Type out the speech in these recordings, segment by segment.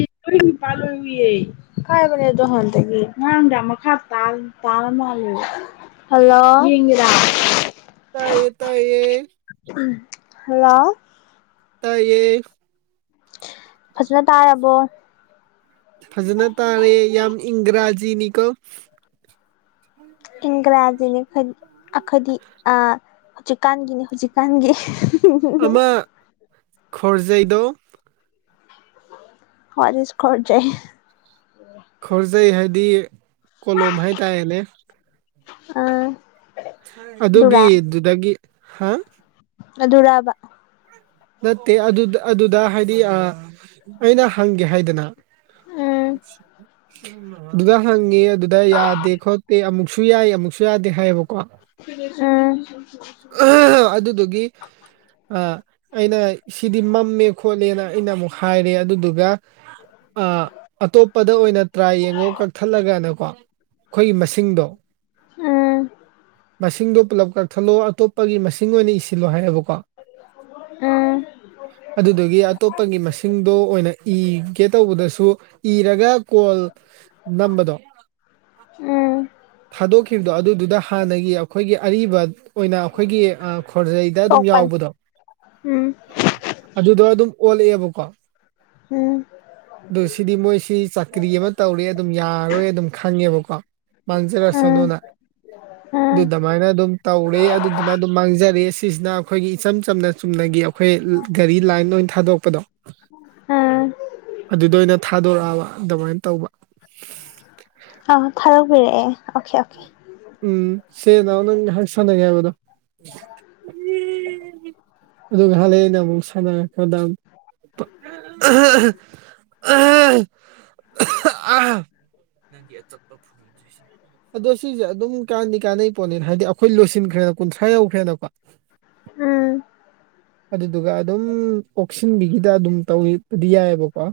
[unintelligible] ꯅꯨꯄꯥ ꯂꯣꯏ ꯎꯏꯌꯦ ꯍꯥꯏꯕꯅ‌ꯦ ꯑꯗꯨ ꯍꯥꯟꯗꯒꯤ ꯉꯥꯔꯥꯡꯗꯥꯡ ꯃꯈꯥ ꯇꯥꯡ ꯇꯥꯔ ꯃꯥꯜꯂ‌ꯦ ꯍꯜꯂꯣ ꯌ‌ꯦꯡꯒ‌ꯦꯔ ꯇꯥꯏꯌꯦ ꯇꯥꯏꯌꯦ ꯍꯜꯂꯣ ꯇꯥꯏꯌꯦ ꯐꯖꯅ ꯇꯥꯔꯕꯣ ꯐꯖꯅ ꯇꯥꯔꯦ ꯌꯥꯝ ꯏꯪꯒ꯭ꯔꯥꯖꯤꯅꯤꯀꯣ ꯏꯪꯒ꯭ꯔꯥꯖꯤꯅꯤ ꯑꯈ‌ꯣꯏ ꯑꯈ‌ꯣꯏꯗꯤ ꯑꯥ ꯖꯤꯛꯀꯥꯟꯒꯤꯅꯦ ꯍꯧꯖꯤꯛꯀꯥꯟꯒꯤ ꯑꯃ ꯈꯣꯔꯖꯩꯗꯣ ꯍ꯭ꯋꯥꯠ ꯏꯁ ꯈ‌ꯣꯔꯖꯩ ꯈꯔꯖꯩ ꯍꯥꯏꯗꯤ ꯀꯣꯂꯣꯝ ꯍꯥꯏꯇꯥꯔꯦꯅꯦ ꯑ ꯑꯗꯨꯒꯤꯗꯨꯗꯒꯤ ꯍꯥ ꯑꯗꯨꯔꯕ ꯅꯠꯇꯦ ꯑꯗꯨ ꯑꯗꯨꯗ ꯍꯥꯏꯗꯤ ꯑꯥ ꯑꯩꯅ ꯍꯪꯒꯦ ꯍꯥꯏꯗꯅ ꯎꯝ ꯗꯨꯗ ꯍꯪꯉꯦ ꯑꯗꯨꯗ ꯌꯥꯗꯦ ꯈꯣꯠꯇꯦ ꯑꯃꯨꯛꯁꯨ ꯇꯨꯌꯥꯏ ꯑꯃꯨꯛꯁꯨ ꯌꯥꯗꯦ ꯍꯥꯏꯌꯦꯕꯀꯣ ꯎꯝ ꯑꯗꯨꯗꯨꯒꯤ ꯑꯥ ꯑꯩꯅ ꯁꯤꯗꯤ ꯃꯝꯃꯦ ꯈꯣꯠꯂꯦꯅ ꯑꯩꯅ ꯑꯃꯨꯛ ꯍꯥꯏꯔꯦ ꯑꯗꯨꯗꯨꯒ ꯑꯥ ꯑꯇꯣꯞꯄꯗ ꯑꯣꯏꯅ ꯇ꯭ꯔꯥꯏ ꯌꯦꯡꯉꯣ ꯀꯛꯊꯠꯂꯒꯅꯀꯣ ꯑꯩꯈꯣꯏꯒꯤ ꯃꯁꯤꯡꯗꯣ ꯎꯝ ꯃꯁꯤꯡꯗꯣ ꯄꯨꯂꯞ ꯀꯛꯊꯠꯂꯣ ꯑꯇꯣꯞꯄꯒꯤ ꯃꯁꯤꯡ ꯑꯣꯏꯅ ꯏꯁꯤꯜꯂꯣ ꯍꯥꯏꯌꯦꯕꯀꯣ ꯑ ꯑꯗꯨꯗꯨꯒꯤ ꯑꯠ ꯇꯣꯞꯄꯒꯤ ꯃꯁꯤꯡꯗꯣ ꯑꯣꯏꯅ ꯏꯒꯦ ꯇꯧꯕꯗꯁꯨ ꯏꯔꯒ ꯀꯣꯜ ꯅꯝꯕꯗꯣ ꯎꯝ ꯊꯥꯗꯣꯛꯈꯤꯕꯗꯣ ꯑꯗꯨꯗꯨꯗ ꯍꯥꯟꯅꯒꯤ ꯑꯩꯈꯣꯏꯒꯤ ꯑꯔꯤꯕ ꯑꯣꯏꯅ ꯑꯩꯈꯣꯏꯒꯤ ꯑ ꯈꯣꯔꯖꯩ ꯆꯣꯞꯄꯟ ꯎꯝ ꯑꯗꯨꯗꯣ ꯑꯗꯨꯝ ꯑꯣꯜꯂꯛꯑꯦꯕꯀꯣ ꯎꯝ ꯑꯗꯨ ꯁꯤꯗꯤ ꯃꯣꯏꯁꯤ ꯆꯥꯀ꯭ꯔꯤ ꯑꯃ ꯇꯧꯔꯦ ꯑꯗꯨꯝ ꯌꯥꯔꯣꯏ ꯑꯗꯨꯝ ꯈꯪꯉꯦꯕꯀꯣ ꯎꯝ ꯃꯥꯡꯖꯔꯁꯔꯣꯅ ꯎꯝ ꯑꯗꯨ ꯗꯃꯥꯏꯅ ꯑꯗꯨꯝ ꯇꯧꯔꯦ ꯑꯗꯨꯗꯨꯅ ꯑꯗꯨꯝ ꯃꯥꯡꯖꯔꯦ ꯁꯤꯁꯤꯅ ꯑꯩꯈꯣꯏꯒꯤ ꯏꯆꯝ ꯆꯝꯅ ꯆꯨꯝꯅꯒꯤ ꯑꯩꯈꯣꯏ ꯒꯥꯔꯤ ꯂꯥꯏꯟ ꯑꯣꯏꯟ ꯊꯥꯗꯣꯛꯄꯗꯣ ꯎꯝ ꯑꯗꯨꯗ ꯑꯣꯏꯅ ꯊꯥꯗꯣꯔꯛꯑꯕ ꯑꯗꯨꯃꯥꯏꯟ ꯇꯧꯕ ꯑꯥ ꯊꯥꯗꯣꯛꯄꯤꯔꯛꯑꯦ ꯑꯣꯀꯦ ꯑꯣꯀꯦ ꯎꯝ ꯁꯦ ꯅꯥꯎ ꯅꯪ ꯉꯍꯥꯛ ꯁꯥꯟꯅꯒꯦ ꯍꯥꯏꯕꯗꯣ [unintelligible] ꯑꯗꯨ ꯉꯍꯥꯛ ꯂꯩ ꯑꯩꯅ ꯑꯃꯨꯛ ꯁꯥꯟꯅꯔꯛꯈ꯭ꯔꯗꯃꯤ [unintelligible] [unintelligible] ꯅꯪꯒꯤ ꯑꯆꯞ ꯐꯣꯟꯖꯨ ꯁꯦꯝꯃꯕ ꯑꯗꯣ ꯁꯤꯖꯦ ꯑꯗꯨꯝ ꯀꯥꯟꯗꯤ ꯀꯥꯟꯅꯩ ꯄꯣꯠꯅꯤ ꯍꯥꯏꯗꯤ ꯑꯩꯈꯣꯏ ꯂꯣꯏꯁꯤꯟꯈ꯭ꯔꯦꯅ ꯀꯨꯟꯊ꯭ꯔꯥ ꯌꯧꯈ꯭ꯔꯦꯅꯀꯣ ꯎꯝ ꯑꯗꯨꯗꯨꯒ ꯑꯗꯨꯝ ꯀꯣꯛꯁꯤꯟꯕꯤꯒꯤꯗ ꯑꯗꯨꯝ ꯇꯧꯋꯦꯕꯗꯤ ꯌꯥꯏꯌꯦꯕꯀꯣ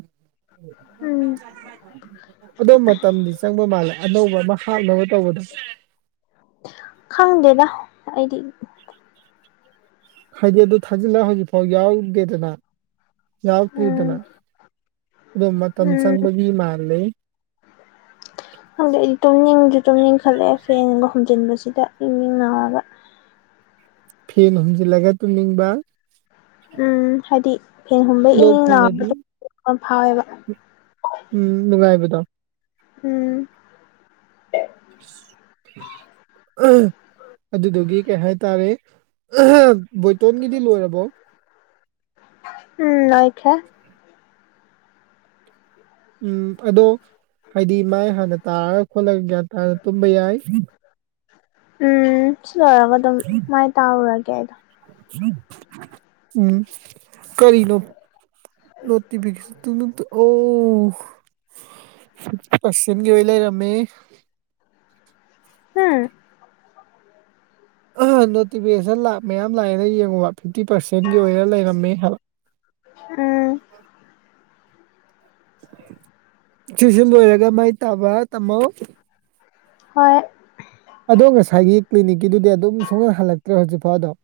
ꯎꯝ [unintelligible] ꯑꯗꯣ ꯃꯇꯝꯗꯤ ꯆꯪꯕ ꯃꯥꯜꯂꯦ ꯑꯅꯧꯕ ꯑꯃ ꯍꯥꯞꯅꯕ ꯇꯧꯕꯗꯣ ꯈꯪꯗꯦꯗ ꯑꯩꯗꯤ ꯍꯥꯏꯗꯤ ꯑꯗꯨ ꯊꯥꯖꯤꯜꯂ ꯍꯧꯖꯤꯛꯐꯥꯎ ꯌꯥꯎꯗꯦꯗꯅ ꯌꯥꯎꯛꯇ꯭ꯔꯤꯗꯅ ꯎꯝ ꯑꯗꯣ ꯃꯇꯝ ꯎꯝ ꯆꯪꯕꯒꯤ ꯃꯥꯜꯂꯦ [inaudible] ꯈꯪꯗꯦ ꯑꯩꯗꯤ ꯇꯨꯝꯅꯤꯡꯁꯨ ꯇꯨꯝꯅꯤꯡꯈꯠꯂꯛꯑꯦ ꯐꯦꯟꯒ ꯍꯨꯝꯖꯤꯟꯕꯁꯤꯗ ꯏꯡ ꯏꯡ ꯂꯥꯎꯔꯒ ꯐꯦꯟ ꯍꯨꯝꯖꯤꯜꯂꯒ ꯇꯨꯝꯅꯤꯡꯕ ꯎꯝ ꯍꯥꯏꯗꯤ ꯐꯦꯟ ꯍꯨꯝꯕꯩ ꯏꯪ ꯂꯣꯛ ꯏꯪ ꯊꯨꯡꯉꯗꯤ ꯂꯥꯎꯕꯗꯣ ꯐꯥꯎꯋꯦꯕ ꯎꯝ ꯅꯨꯡꯉꯥꯏꯕꯗꯣ ꯎꯝ [unintelligible] ꯑꯗꯨꯗꯨꯒꯤ ꯀꯩꯍꯥꯏꯇꯥꯔꯦ ꯕꯣꯏꯇꯣꯟꯒꯤꯗꯤ ꯂꯣꯏꯔꯕꯣ ꯎꯝ ꯂꯣꯏꯈ꯭ꯔꯦ ꯎꯝ ꯑꯗꯣ ꯍꯥꯏꯗꯤ ꯃꯥꯏ ꯍꯥꯟꯅ ꯇꯥꯔꯒ ꯈꯣꯠꯂꯒ ꯒ꯭ꯌꯥꯟ ꯇꯥꯅ ꯇꯨꯝꯕ ꯌꯥꯏ ꯎꯝ ꯁꯤ ꯂꯣꯏꯔꯒ ꯑꯗꯨꯝ ꯃꯥꯏ ꯇꯥꯔꯨꯔꯒꯦ ꯑꯩꯗꯣ ꯎꯝ ꯀꯔꯤꯅꯣ ꯅꯣꯇꯤꯐꯤꯀꯦꯁ ꯇꯨꯅꯨ ꯇꯨ ꯑꯣ ꯑꯁꯤꯟꯒꯤ ꯑꯣꯏ ꯂꯩꯔꯝꯃꯦ ꯍꯨ ꯑꯍ ꯅꯣꯇꯤꯐꯤꯀꯦꯁꯟ ꯂꯥ ꯃꯌꯥꯝ ꯂꯥꯛꯑꯦꯅ ꯌꯦꯡꯉꯨꯕ ꯐꯤꯐꯇꯤ ꯄꯥꯔꯁꯦꯟꯒꯤ ꯑꯣꯏꯔ ꯂꯩꯔꯝꯃꯦ ꯍꯥꯏꯕ ꯎꯝ ꯁꯤꯖꯤ ꯂꯣꯏꯔꯒ ꯃꯥꯏ ꯇꯥꯕ ꯇꯝꯃꯣ ꯍꯣꯏ ꯑꯗꯣ ꯉꯁꯥꯏꯒꯤ ꯀ꯭ꯂꯤꯅꯤꯛꯀꯤꯗꯨꯗꯤ ꯑꯗꯨꯝ ꯁꯨꯡꯍꯟ ꯍꯜꯂꯛꯇ꯭ꯔꯦ ꯍꯧꯖꯤꯛꯐꯥꯎ ꯑꯗꯨꯝ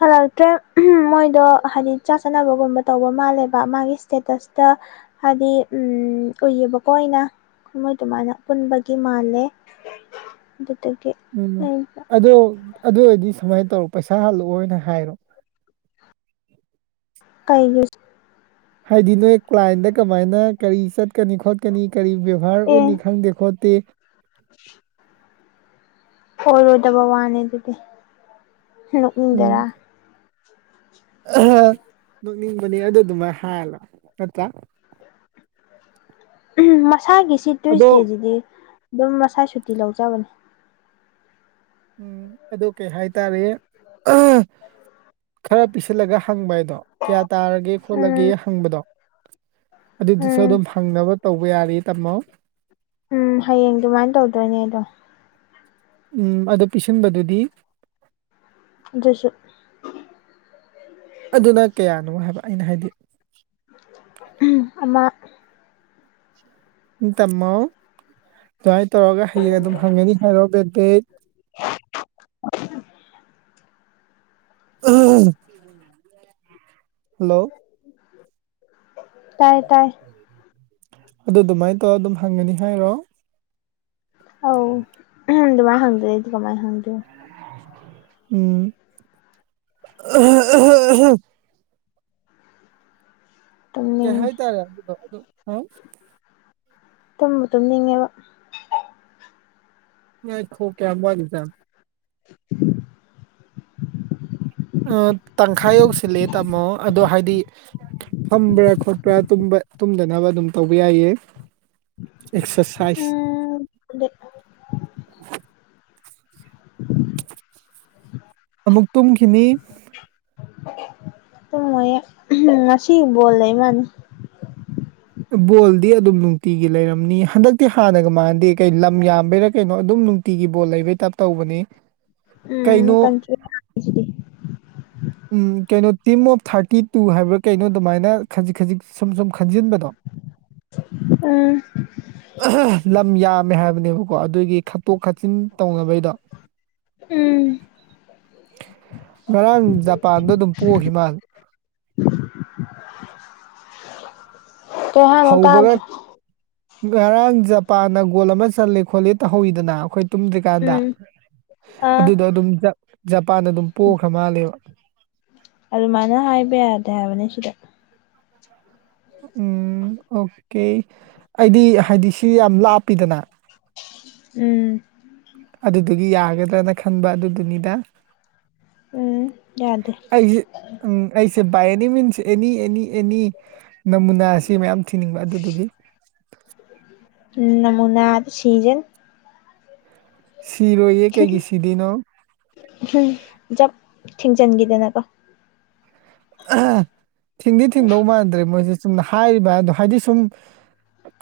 ꯍꯜꯂꯛꯇ꯭ꯔꯦ ꯃꯣꯏꯗꯣ ꯍꯥꯏꯗꯤ ꯆꯥꯛ ꯆꯥꯅꯕꯒꯨꯝꯕ ꯇꯧꯕ ꯃꯥꯜꯂꯦꯕ ꯃꯥꯒꯤ ꯏꯁꯇꯦꯇꯁꯇ ꯍꯥꯏꯗꯤ ꯎꯏꯌꯦꯕꯀꯣ ꯑꯩꯅ ꯃꯣꯏ ꯑꯗꯨꯃꯥꯏꯅ ꯄꯨꯟꯕꯒꯤ ꯃꯥꯜꯂꯦ ꯑꯗꯨꯗꯒꯤ ꯎꯝ ꯑꯩ ꯑꯗꯣ ꯑꯗꯨ ꯑꯣꯏꯔꯗꯤ ꯁꯨꯃꯥꯏ ꯇꯧ ꯄꯩꯁꯥ ꯍꯜꯂꯛꯑꯣꯅ ꯍꯥꯏꯔꯣ ꯀꯩꯒꯤ ꯍꯥꯏꯗꯤ ꯅꯣꯏ ꯀ꯭ꯂꯥꯏꯟꯗ ꯀꯃꯥꯏꯅ ꯀꯔꯤ ꯆꯠ ꯎꯠꯀꯅꯤ ꯈꯣꯠꯀꯅꯤ ꯀꯔꯤ ꯕꯦꯕꯥꯔ ꯑꯦ ꯎꯠꯅꯤ ꯈꯪꯗꯦ ꯈꯣꯠꯇꯦ [inaudible] ꯑꯣꯏꯔꯣꯏꯗꯕ ꯋꯥꯅꯦ ꯑꯗꯨꯗꯤ ꯎꯝ ꯅꯣꯛꯅꯤꯡꯗꯔꯥ ꯅꯣꯛꯅꯤꯡꯕꯅꯦ ꯑꯗꯨ ꯗꯨꯃꯥꯏ ꯍꯥꯏꯔꯂ ꯅꯠꯇ꯭ꯔꯥ ꯃꯁꯥꯒꯤꯁꯤ ꯑꯗꯣ ꯇ꯭ꯋꯤꯁꯗꯦꯁꯤꯗꯤ ꯑꯗꯨꯝ ꯃꯁꯥꯏ ꯁꯨꯇꯤ ꯂꯧꯖꯕꯅꯤ ꯑꯗꯨ ꯀꯩꯍꯥꯏꯇꯥꯔꯦ ꯈꯔ ꯄꯤꯁꯤꯜꯂꯒ ꯍꯪꯕ ꯍꯥꯏꯗꯣ ꯀꯌꯥ ꯇꯥꯔꯒꯦ ꯈꯣꯠꯂꯒꯦ ꯎꯝ ꯍꯪꯕꯗꯣ ꯑꯗꯨꯗꯨꯁꯨ ꯎꯝ ꯑꯗꯨꯝ ꯐꯪꯅꯕ ꯇꯧꯕ ꯌꯥꯔꯤ ꯇꯝꯃꯣ ꯎꯝ ꯍꯌꯦꯡ ꯑꯗꯨꯃꯥꯏꯅ ꯇꯧꯗꯣꯏꯅꯦ ꯑꯗꯣ ꯎꯝ ꯑꯗꯨ ꯄꯤꯁꯤꯟꯕꯗꯨꯗꯤ ꯑꯗꯨꯁꯨ ꯑꯗꯨꯅ ꯀꯌꯥꯅꯣ ꯍꯥꯏꯕ ꯑꯩꯅ ꯍꯥꯏꯗꯤ ꯑꯃ ꯎꯝ ꯇꯝꯃꯣ ꯑꯗꯨꯋꯥꯏ ꯇꯧꯔꯒ ꯍꯌꯦꯡ ꯑꯗꯨꯝ ꯐꯪꯒꯅꯤ ꯍꯥꯏꯔꯣ ꯕꯦꯠꯇꯤ ꯑ [unintelligible] ꯍꯜꯂꯣ ꯇꯥꯏ ꯇꯥꯏ ꯑꯗꯨ ꯑꯗꯨꯃꯥꯏ ꯇꯧꯔ ꯑꯗꯨꯝ ꯐꯪꯒꯅꯤ ꯍꯥꯏꯔꯣ ꯑꯧ ꯑꯗꯨꯃꯥꯏ ꯍꯪꯗꯔꯗꯤ ꯀꯃꯥꯏ ꯍꯪꯗꯣꯏꯅꯣ ꯎꯝ ꯀꯩ ꯇꯨꯝꯅꯤꯡꯉꯦ ꯍꯥꯏꯇꯥꯔꯦ ꯑꯗꯨꯗꯣ ꯑꯗꯨ ꯍꯥꯎ ꯇꯝꯕꯨ ꯇꯨꯝꯅꯤꯡꯉꯦꯕ ꯉꯏꯈꯣ ꯀꯌꯥꯝ ꯋꯥꯠꯂꯤꯖꯥꯠꯅꯣ ꯑ ꯇꯪꯈꯥꯏ ꯌꯧꯁꯤꯜꯂꯛꯑꯦ ꯇꯥꯃꯣ ꯑꯗꯣ ꯍꯥꯏꯗꯤ ꯐꯝꯕ꯭ꯔꯥ ꯈꯣꯠꯄ꯭ꯔꯥ ꯇꯨꯝꯕ ꯇꯨꯝꯗꯅꯕ ꯑꯗꯨꯝ ꯇꯧꯕ ꯌꯥꯏꯌꯦ ꯑꯦꯛꯁꯔꯁꯥꯏ ꯎꯝ ꯑꯗꯨꯗꯤ ꯑꯃꯨꯛ ꯇꯨꯨꯝꯈꯤꯅꯤ ꯇꯨꯝꯃꯣꯏꯌꯦ ꯉꯁꯤꯕꯣꯜꯂꯩ ꯃꯥꯜꯂꯦ ꯕꯣꯜꯗꯤ ꯑꯗꯨꯝ ꯅꯨꯡꯇꯤꯒꯤ ꯂꯩꯔꯝꯅꯤ ꯍꯟꯗꯛꯇꯤ ꯍꯥꯟꯅꯒ ꯃꯥꯟꯅꯗꯦ ꯀꯩ ꯂꯝ ꯌꯥꯝꯕꯩꯔꯥ ꯀꯩꯅꯣ ꯑꯗꯨꯝ ꯅꯨꯡꯇꯤꯒꯤ ꯕꯣꯜ ꯂꯩꯕꯩ ꯇꯥꯞ ꯇꯧꯕꯅꯤ ꯎꯝ ꯀꯩꯅꯣ ꯀꯟꯇ꯭ꯔꯤ ꯌꯥꯝꯃꯤꯁꯤꯗꯤ ꯎꯝ ꯀꯩꯅꯣ ꯇꯤꯝ ꯑꯣꯐ ꯊꯥꯔꯇꯤꯇꯨ ꯍꯥꯏꯕ꯭ꯔꯥ ꯀꯩꯅꯣ ꯑꯗꯨꯃꯥꯏꯅ ꯈꯖꯤꯛ ꯈꯖꯤꯛ ꯁꯨꯝ ꯁꯨꯝ ꯈꯟꯖꯤꯟꯕꯗꯣ ꯑ ꯂꯝ ꯌꯥꯝꯃꯦ ꯍꯥꯏꯕꯅꯦꯕꯀꯣ ꯑꯗꯨꯒꯤ ꯈꯠꯇꯣꯛ ꯈꯥꯆꯤꯟ ꯇꯧꯅꯕꯩꯗꯣ ꯎꯝ ꯉꯔꯥꯡ ꯖꯄꯥꯟꯗꯣ ꯑꯗꯨꯝ ꯄꯣꯛꯈꯤ ꯃꯥꯜꯂꯦ ꯀꯩ ꯍꯥꯏꯅꯣ ꯍꯧꯕꯒ ꯇꯥꯗ꯭ꯔꯦ ꯉꯔꯥꯡ ꯖꯄꯥꯟꯅ ꯒꯣꯜ ꯑꯃ ꯆꯜꯂꯦ ꯈꯣꯠꯂꯦ ꯇꯧꯍꯧꯋꯤꯗꯅ ꯑꯩꯈꯣꯏ ꯇꯨꯝꯗ꯭ꯔꯤꯀꯥꯟꯗ ꯎꯝ ꯑꯥ ꯑꯗꯨꯗꯣ ꯑꯗꯨꯝ ꯖꯄꯥꯟꯅ ꯑꯗꯨꯝ ꯄꯣꯈ꯭ꯔ ꯃꯥꯜꯂꯦꯕ ꯑꯗꯨꯃꯥꯏꯅ ꯍꯥꯏꯕ ꯌꯥꯗꯦ ꯍꯥꯏꯕꯅꯤ ꯁꯤꯗ ꯎꯝ ꯑꯣꯀꯦ ꯑꯩꯗꯤ ꯍꯥꯏꯗꯤ ꯁꯤ ꯌꯥꯝ ꯂꯥꯞꯄꯤꯗꯅ ꯎꯝ ꯑꯗꯨꯗꯨꯒꯤ ꯌꯥꯒꯗ꯭ꯔꯅ ꯈꯟꯕ ꯑꯗꯨꯗꯨꯅꯤꯗ ꯎꯝ ꯌꯥꯗꯦ ꯑꯩꯁꯦ ꯎꯝ ꯑꯩꯁꯦ ꯕꯥꯏ ꯑꯦꯅꯤ ꯃꯤꯟꯁ ꯑꯦꯅꯤ ꯑꯦꯅꯤ ꯑꯦꯅꯤ ꯅꯃꯨꯅꯥ ꯁꯤ ꯃꯌꯥꯝ ꯊꯤꯅꯤꯡꯕ ꯑꯗꯨꯗꯨꯒꯤ ꯎꯝ ꯅꯃꯨꯅꯥ ꯗ ꯁꯤꯖꯅꯤ ꯁꯤꯔꯣꯏꯌꯦ ꯀꯩꯒꯤ ꯁꯤꯗꯣꯏꯅꯣ ꯎꯝ ꯖꯞ ꯊꯤꯡꯖꯤꯟꯈꯤꯗꯅꯀꯣ [unintelligible] ꯊꯤꯡꯗꯤ ꯊꯤꯡꯗꯧ ꯃꯥꯟꯗ꯭ꯔꯦ ꯃꯣꯏꯁꯦ ꯆꯨꯝꯅ ꯍꯥꯏꯔꯤꯕ ꯍꯗꯣ ꯍꯥꯏꯗꯤ ꯁꯨꯝ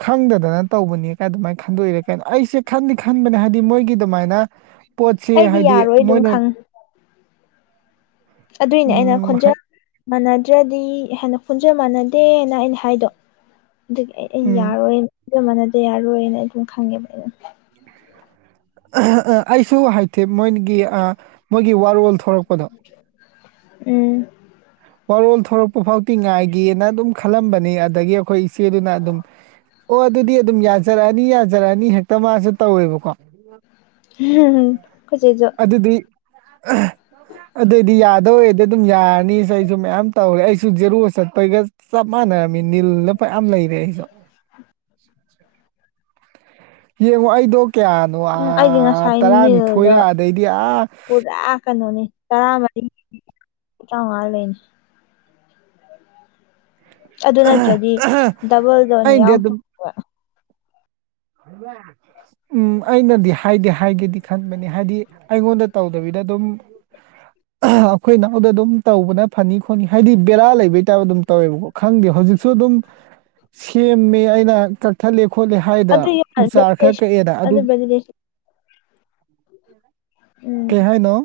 ꯈꯪꯗꯗꯅ ꯇꯧꯕꯅꯤ ꯀꯥꯏꯅ ꯑꯗꯨꯃꯥꯏꯅ ꯈꯟꯗꯣꯛꯏꯔ ꯀꯥꯏꯅꯣ ꯑꯩꯁꯦ ꯈꯟꯗꯤ ꯈꯟꯕꯅꯦ ꯍꯥꯏꯗꯤ ꯃꯣꯏꯒꯤ ꯑꯗꯨꯃꯥꯏꯅ ꯄꯣꯠꯁꯤ ꯑꯩꯗꯤ ꯍꯥꯏꯗꯤ ꯌꯥꯔꯣꯏ ꯑꯗꯨꯝ ꯃꯣꯏꯅ ꯈꯪ ꯑꯗꯨꯏꯅꯦ ꯑꯩꯅ ꯎꯝ ꯍꯥꯏ ꯈꯣꯟꯖꯦꯜ ꯃꯥꯟꯅꯗ꯭ꯔꯗꯤ ꯍꯦꯟꯅ ꯈꯣꯟꯖꯦꯜ ꯃꯥꯟꯅꯗꯦꯅ ꯑꯩꯅ ꯍꯥꯏꯗꯣ ꯑꯗꯨꯒꯤ ꯑꯩ ꯑꯩ ꯎꯝ ꯌꯥꯔꯣꯏꯅ__ ꯑꯗꯨ ꯃꯥꯟꯅꯗꯦ ꯌꯥꯔꯣꯏ ꯑꯩ ꯑꯗꯨꯝ ꯈꯪꯉꯦꯕ ꯑꯩꯅ [unintelligible] ꯑꯩꯁꯨ ꯍꯥꯏꯇꯦ ꯃꯣꯏꯅꯒꯤ ꯑ ꯃꯣꯏ ꯒꯤ ꯋꯥꯔꯣꯜ ꯊꯣꯔꯛꯄꯗꯣ ꯎꯝ ꯋꯥꯔꯣꯜ ꯊꯣꯔꯛꯄ ꯐꯥꯎꯗꯤ ꯉꯥꯏꯒꯦꯅ ꯑꯗꯨꯝ ꯈꯜꯂꯝꯕꯅꯤ ꯑꯗꯒꯤ ꯑꯩꯈꯣꯏ ꯏꯆꯦꯗꯨꯅ ꯑꯗꯨꯝ ꯑꯣ ꯑꯗꯨꯗꯤ ꯑꯗꯨꯝ ꯌꯥꯖꯔꯛꯑꯅꯤ ꯌꯥꯖꯔꯛꯑꯅꯤ ꯍꯦꯛꯇ ꯃꯥꯁꯨ ꯇꯧꯋꯦꯕꯀꯣ ꯑꯩꯈꯣꯏ ꯆꯦꯁꯨ ꯑꯗꯨꯗꯨꯏ ꯑꯗꯣꯗꯤ ꯌꯥꯗꯣꯏꯑꯣꯏꯗꯤ ꯑꯗꯨꯝ ꯌꯥꯔꯅꯤ [unintelligible] ꯃꯌꯥꯝ ꯇꯧꯔꯦ ꯑꯩꯁꯨ ꯖꯦꯔꯣ ꯆꯠꯄꯩꯒ ꯆꯞ ꯃꯥꯟꯅꯔꯝꯃꯤ ꯅꯤꯜꯂ ꯃꯌꯥꯝ ꯂꯩꯔꯦ ꯑꯩꯁꯨ ꯌꯦꯡꯉꯣ ꯑꯩꯗꯣ ꯀꯌꯥꯅꯣ ꯑ ꯎꯝ ꯑꯩꯗꯤ ꯉꯁꯥꯏ ꯅꯤꯜꯗꯣ ꯇꯔꯥꯅꯤꯊꯣꯏꯔ ꯑꯗꯩꯗꯤ ꯑꯥ ꯄꯨꯔꯥ ꯀꯩꯅꯣꯅꯤ ꯇꯔꯥꯃꯔꯤ ꯇꯥꯔꯉꯥꯗꯤ ꯂꯩꯅꯤ ꯑꯗꯨ ꯅꯠꯇ꯭ꯔꯗꯤ ꯗꯕꯜꯗ ꯑꯣꯏꯅ ꯑꯩꯅꯗꯤ ꯑꯗꯨꯝ ꯌꯥꯎꯊꯣꯛ [unintelligible] ꯎꯝ ꯑꯩꯅꯗꯤ [unintelligible] ꯍꯥꯏꯗꯤ ꯍꯥꯏꯒꯦꯗꯤ ꯈꯟꯕꯅꯤ ꯍꯥꯏꯗꯤ ꯑꯩꯉꯣꯟꯗ ꯇꯧꯗꯕꯤꯗ ꯑꯗꯨꯝ [unintelligible] ꯑꯩꯈꯣꯏ ꯏꯅꯥꯎꯗ ꯑꯗꯨꯝ ꯇꯧꯕꯅ ꯐꯅꯤ ꯈꯣꯠꯅꯤ ꯍꯥꯏꯗꯤ ꯕꯦꯔꯥ ꯂꯩꯕꯩ ꯇꯥꯏꯞ ꯑꯗꯨꯝ ꯇꯧꯋꯦꯕꯀꯣ ꯈꯪꯗꯦ ꯍꯧꯖꯤꯛꯁꯨ ꯑꯗꯨꯝ ꯁꯦꯝꯃꯦ ꯑꯩꯅ ꯀꯛꯊꯠꯂꯦ ꯈꯣꯠꯂꯦ ꯍꯥꯏꯗꯣ ꯑꯗꯨ ꯎ ꯌꯥꯔ ꯆꯥꯔ ꯈꯔ ꯚꯦꯂꯤꯗꯦꯁꯟ ꯀꯛꯑꯦꯅ ꯑꯗꯨ ꯚꯦꯂꯤꯗꯦꯁꯟ [unintelligible] ꯎꯝ ꯀꯩꯍꯥꯏꯅꯣ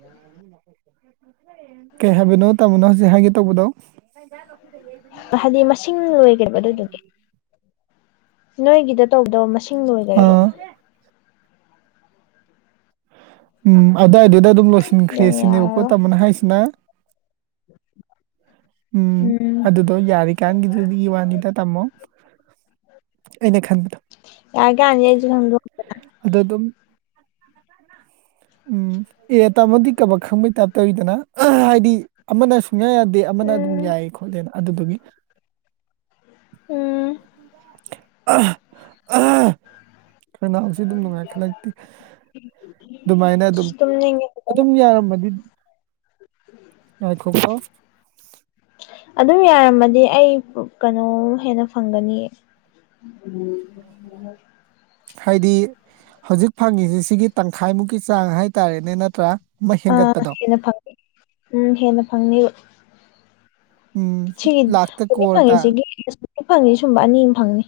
ꯌꯥꯔꯅꯤ ꯅꯀꫭꯛꯇꫭ [unintelligible] ꯀꯩ ꯍꯥꯏꯕꯅꯣ ꯇꯥꯃꯣꯅ ꯍꯧꯖꯤꯛ ꯍꯥꯏꯒꯦ ꯇꯧꯕꯗꯣ ꯇꯥꯅꯤꯡꯇꯥꯁꯅꯨ ꯈꯨꯗ ꯌꯦꯟ ꯍꯥꯏꯗꯤ ꯃꯁꯤꯡ ꯂꯣꯏꯒ꯭ꯔꯦꯕ ꯑꯗꯨꯗꯨꯒꯤ ꯅꯣꯏꯒꯤꯗ ꯇꯧꯗꯧ ꯃꯁꯤꯡ ꯂꯣꯏꯒ꯭ꯔꯦꯕ ꯑꯥ ꯎꯝ ꯑꯗꯥꯏꯗꯨꯗ ꯑꯗꯨꯝ ꯂꯣꯏꯁꯤꯟꯈ꯭ꯔꯦ ꯑꯗꯨꯅ ꯁꯤꯅꯦꯕꯀꯣ ꯌꯥꯔꯔꯣꯏ ꯇꯥꯃꯣꯅ ꯍꯥꯏꯁꯤꯅ ꯎꯝ ꯑꯗꯨꯞ ꯗꯣ ꯌꯥꯔꯤꯀꯥꯟꯒꯤꯗꯨꯗꯤꯏ ꯋꯥꯅꯤꯗ ꯇꯥꯝꯃꯣ ꯑꯩꯅ ꯈꯪꯕꯗ ꯌꯥꯔꯤ ꯀꯥꯟꯁꯤꯗ ꯑꯩꯁꯨ ꯁꯥꯝꯗꫭꯛ ꯑꯗꯣ ꯑꯗꯨꯝ ꯎꯝ ꯑꯦ ꯇꯥꯃꯣꯗꯤ ꯀꯕꯛ ꯈꯪꯕꯩ ꯇꯥꯏꯞ ꯇꯧꯌꯤꯗꯅ ꯑꯥ ꯍꯥꯏꯗꯤ ꯑꯃꯅ ꯁꯨꯡꯌꯥ ꯌꯥꯗꯦ ꯑꯃꯅ ꯑꯗꯨꯝ ꯎꯝ ꯌꯥꯏ ꯈꯣꯠꯂꯦꯅ ꯑꯗꯨꯗꯨꯒꯤ ꯎꯝ [inaudible] ꯈꯅꯥꯎꯁꯦ ꯑꯗꯨꯝ ꯅꯨꯡꯉꯥꯏ ꯈꯜꯂꯛꯇꯦ ꯑꯗꯨꯃꯥꯏꯅ ꯑꯗꯨꯝ ꯑꯁ ꯇꯨꯝꯅꯤꯡꯉꯦ ꯐꯖꯅ ꯑꯗꯨꯝ ꯌꯥꯔꯝꯃꯗꯤ ꯉꯥꯏꯈꯣꯀꯣ ꯑꯗꯨꯝ ꯌꯥꯔꯝꯃꯗꯤ ꯑꯩ ꯀꯩꯅꯣ ꯍꯦꯟꯅ ꯐꯪꯒꯅꯤꯌꯦ [unintelligible] [unintelligible] ꯍꯥꯏꯗꯤ ꯍꯧꯖꯤꯛ ꯐꯪꯉꯤꯁꯤ ꯁꯤꯒꯤ ꯇꯪꯈꯥꯏꯃꯨꯛꯀꯤ ꯆꯥꯡ ꯍꯥꯏꯇꯥꯔꯦꯅꯦ ꯅꯠꯇ꯭ꯔꯥ ꯑꯃ ꯑꯥ ꯍꯦꯟꯒꯠꯄꯗꯣ ꯍꯦꯟꯅ ꯐꯪꯅꯤ ꯎꯝ ꯍꯦꯟꯅ ꯐꯪꯅꯤꯕ ꯎꯝ ꯁꯤꯒꯤ ꯂꯥꯛꯇ ꯍꯧꯖꯤꯛ ꯀꯣꯔ ꯇꯥꯔꯦ ꯐꯪꯉꯤꯁꯤꯒꯤ [unintelligible] ꯍꯧꯖꯤꯛ ꯐꯪꯉꯤ ꯁꯨꯝꯕ ꯑꯅꯤꯃ ꯐꯪꯅꯤ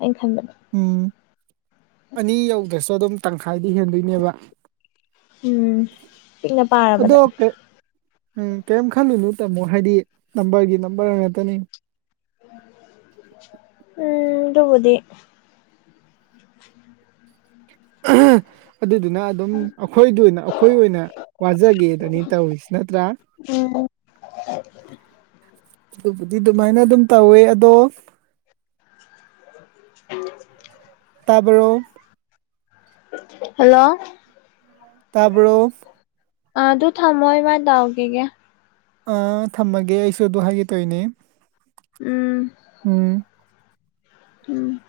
ꯑꯩꯅ ꯈꯟꯕꯗ ꯎꯝ ꯑꯅꯤ ꯌꯧꯗ꯭ꯔꯥꯁꯨ ꯑꯗꯨꯝ ꯇꯪꯈꯥꯏꯗꯤ ꯍꯦꯟꯗꯣꯏꯅꯦꯕ ꯎꯝ ꯄꯤꯛꯅ ꯑꯗꯣ ꯄꯥꯔꯕꯗ ꯀꯩ ꯎꯝ ꯀꯦꯝ ꯈꯜꯂꯨꯅꯨ ꯇꯥꯃꯣ ꯍꯥꯏꯗꯤ ꯅꯝꯕꯔꯒꯤ ꯅꯝꯕꯔ ꯉꯥꯛꯇꯅꯤ ꯎꯝ ꯗꯨꯕꯨꯗꯤ ꯑꯗꯨꯗꯨꯅ ꯑꯗꯨꯝ ꯑꯥ ꯑꯩꯈꯣꯏꯗ ꯑꯣꯏꯅ ꯑꯩꯈꯣꯏ ꯑꯣꯏꯅ ꯋꯥꯖꯒꯦꯗꯅꯤ ꯇꯧꯔꯤꯁꯤ ꯅꯠꯇ꯭ꯔꯥ ꯎꯝ꯫ ꯑꯗꯨꯕꯨꯗꯤ ꯑꯗꯨꯃꯥꯏꯅ ꯑꯗꯨꯝ ꯇꯧꯋꯦ ꯑꯗꯣ [unintelligible] ꯇꯥꯕ꯭ꯔꯣ ꯍꯜꯂꯣ ꯇꯥꯕ꯭ꯔꯣ ꯑ ꯑꯗꯨ ꯊꯝꯃꯣ ꯏꯃꯥ ꯑꯩ ꯗꯥꯎꯒꯤꯒꯦ ꯑ ꯊꯝꯃꯒꯦ ꯑꯩꯁꯨ ꯑꯗꯨ ꯍꯥꯏꯒꯦ ꯇꯧꯏꯅꯦ ꯎꯝ꯫ ꯎꯝ꯫ ꯎꯝ꯫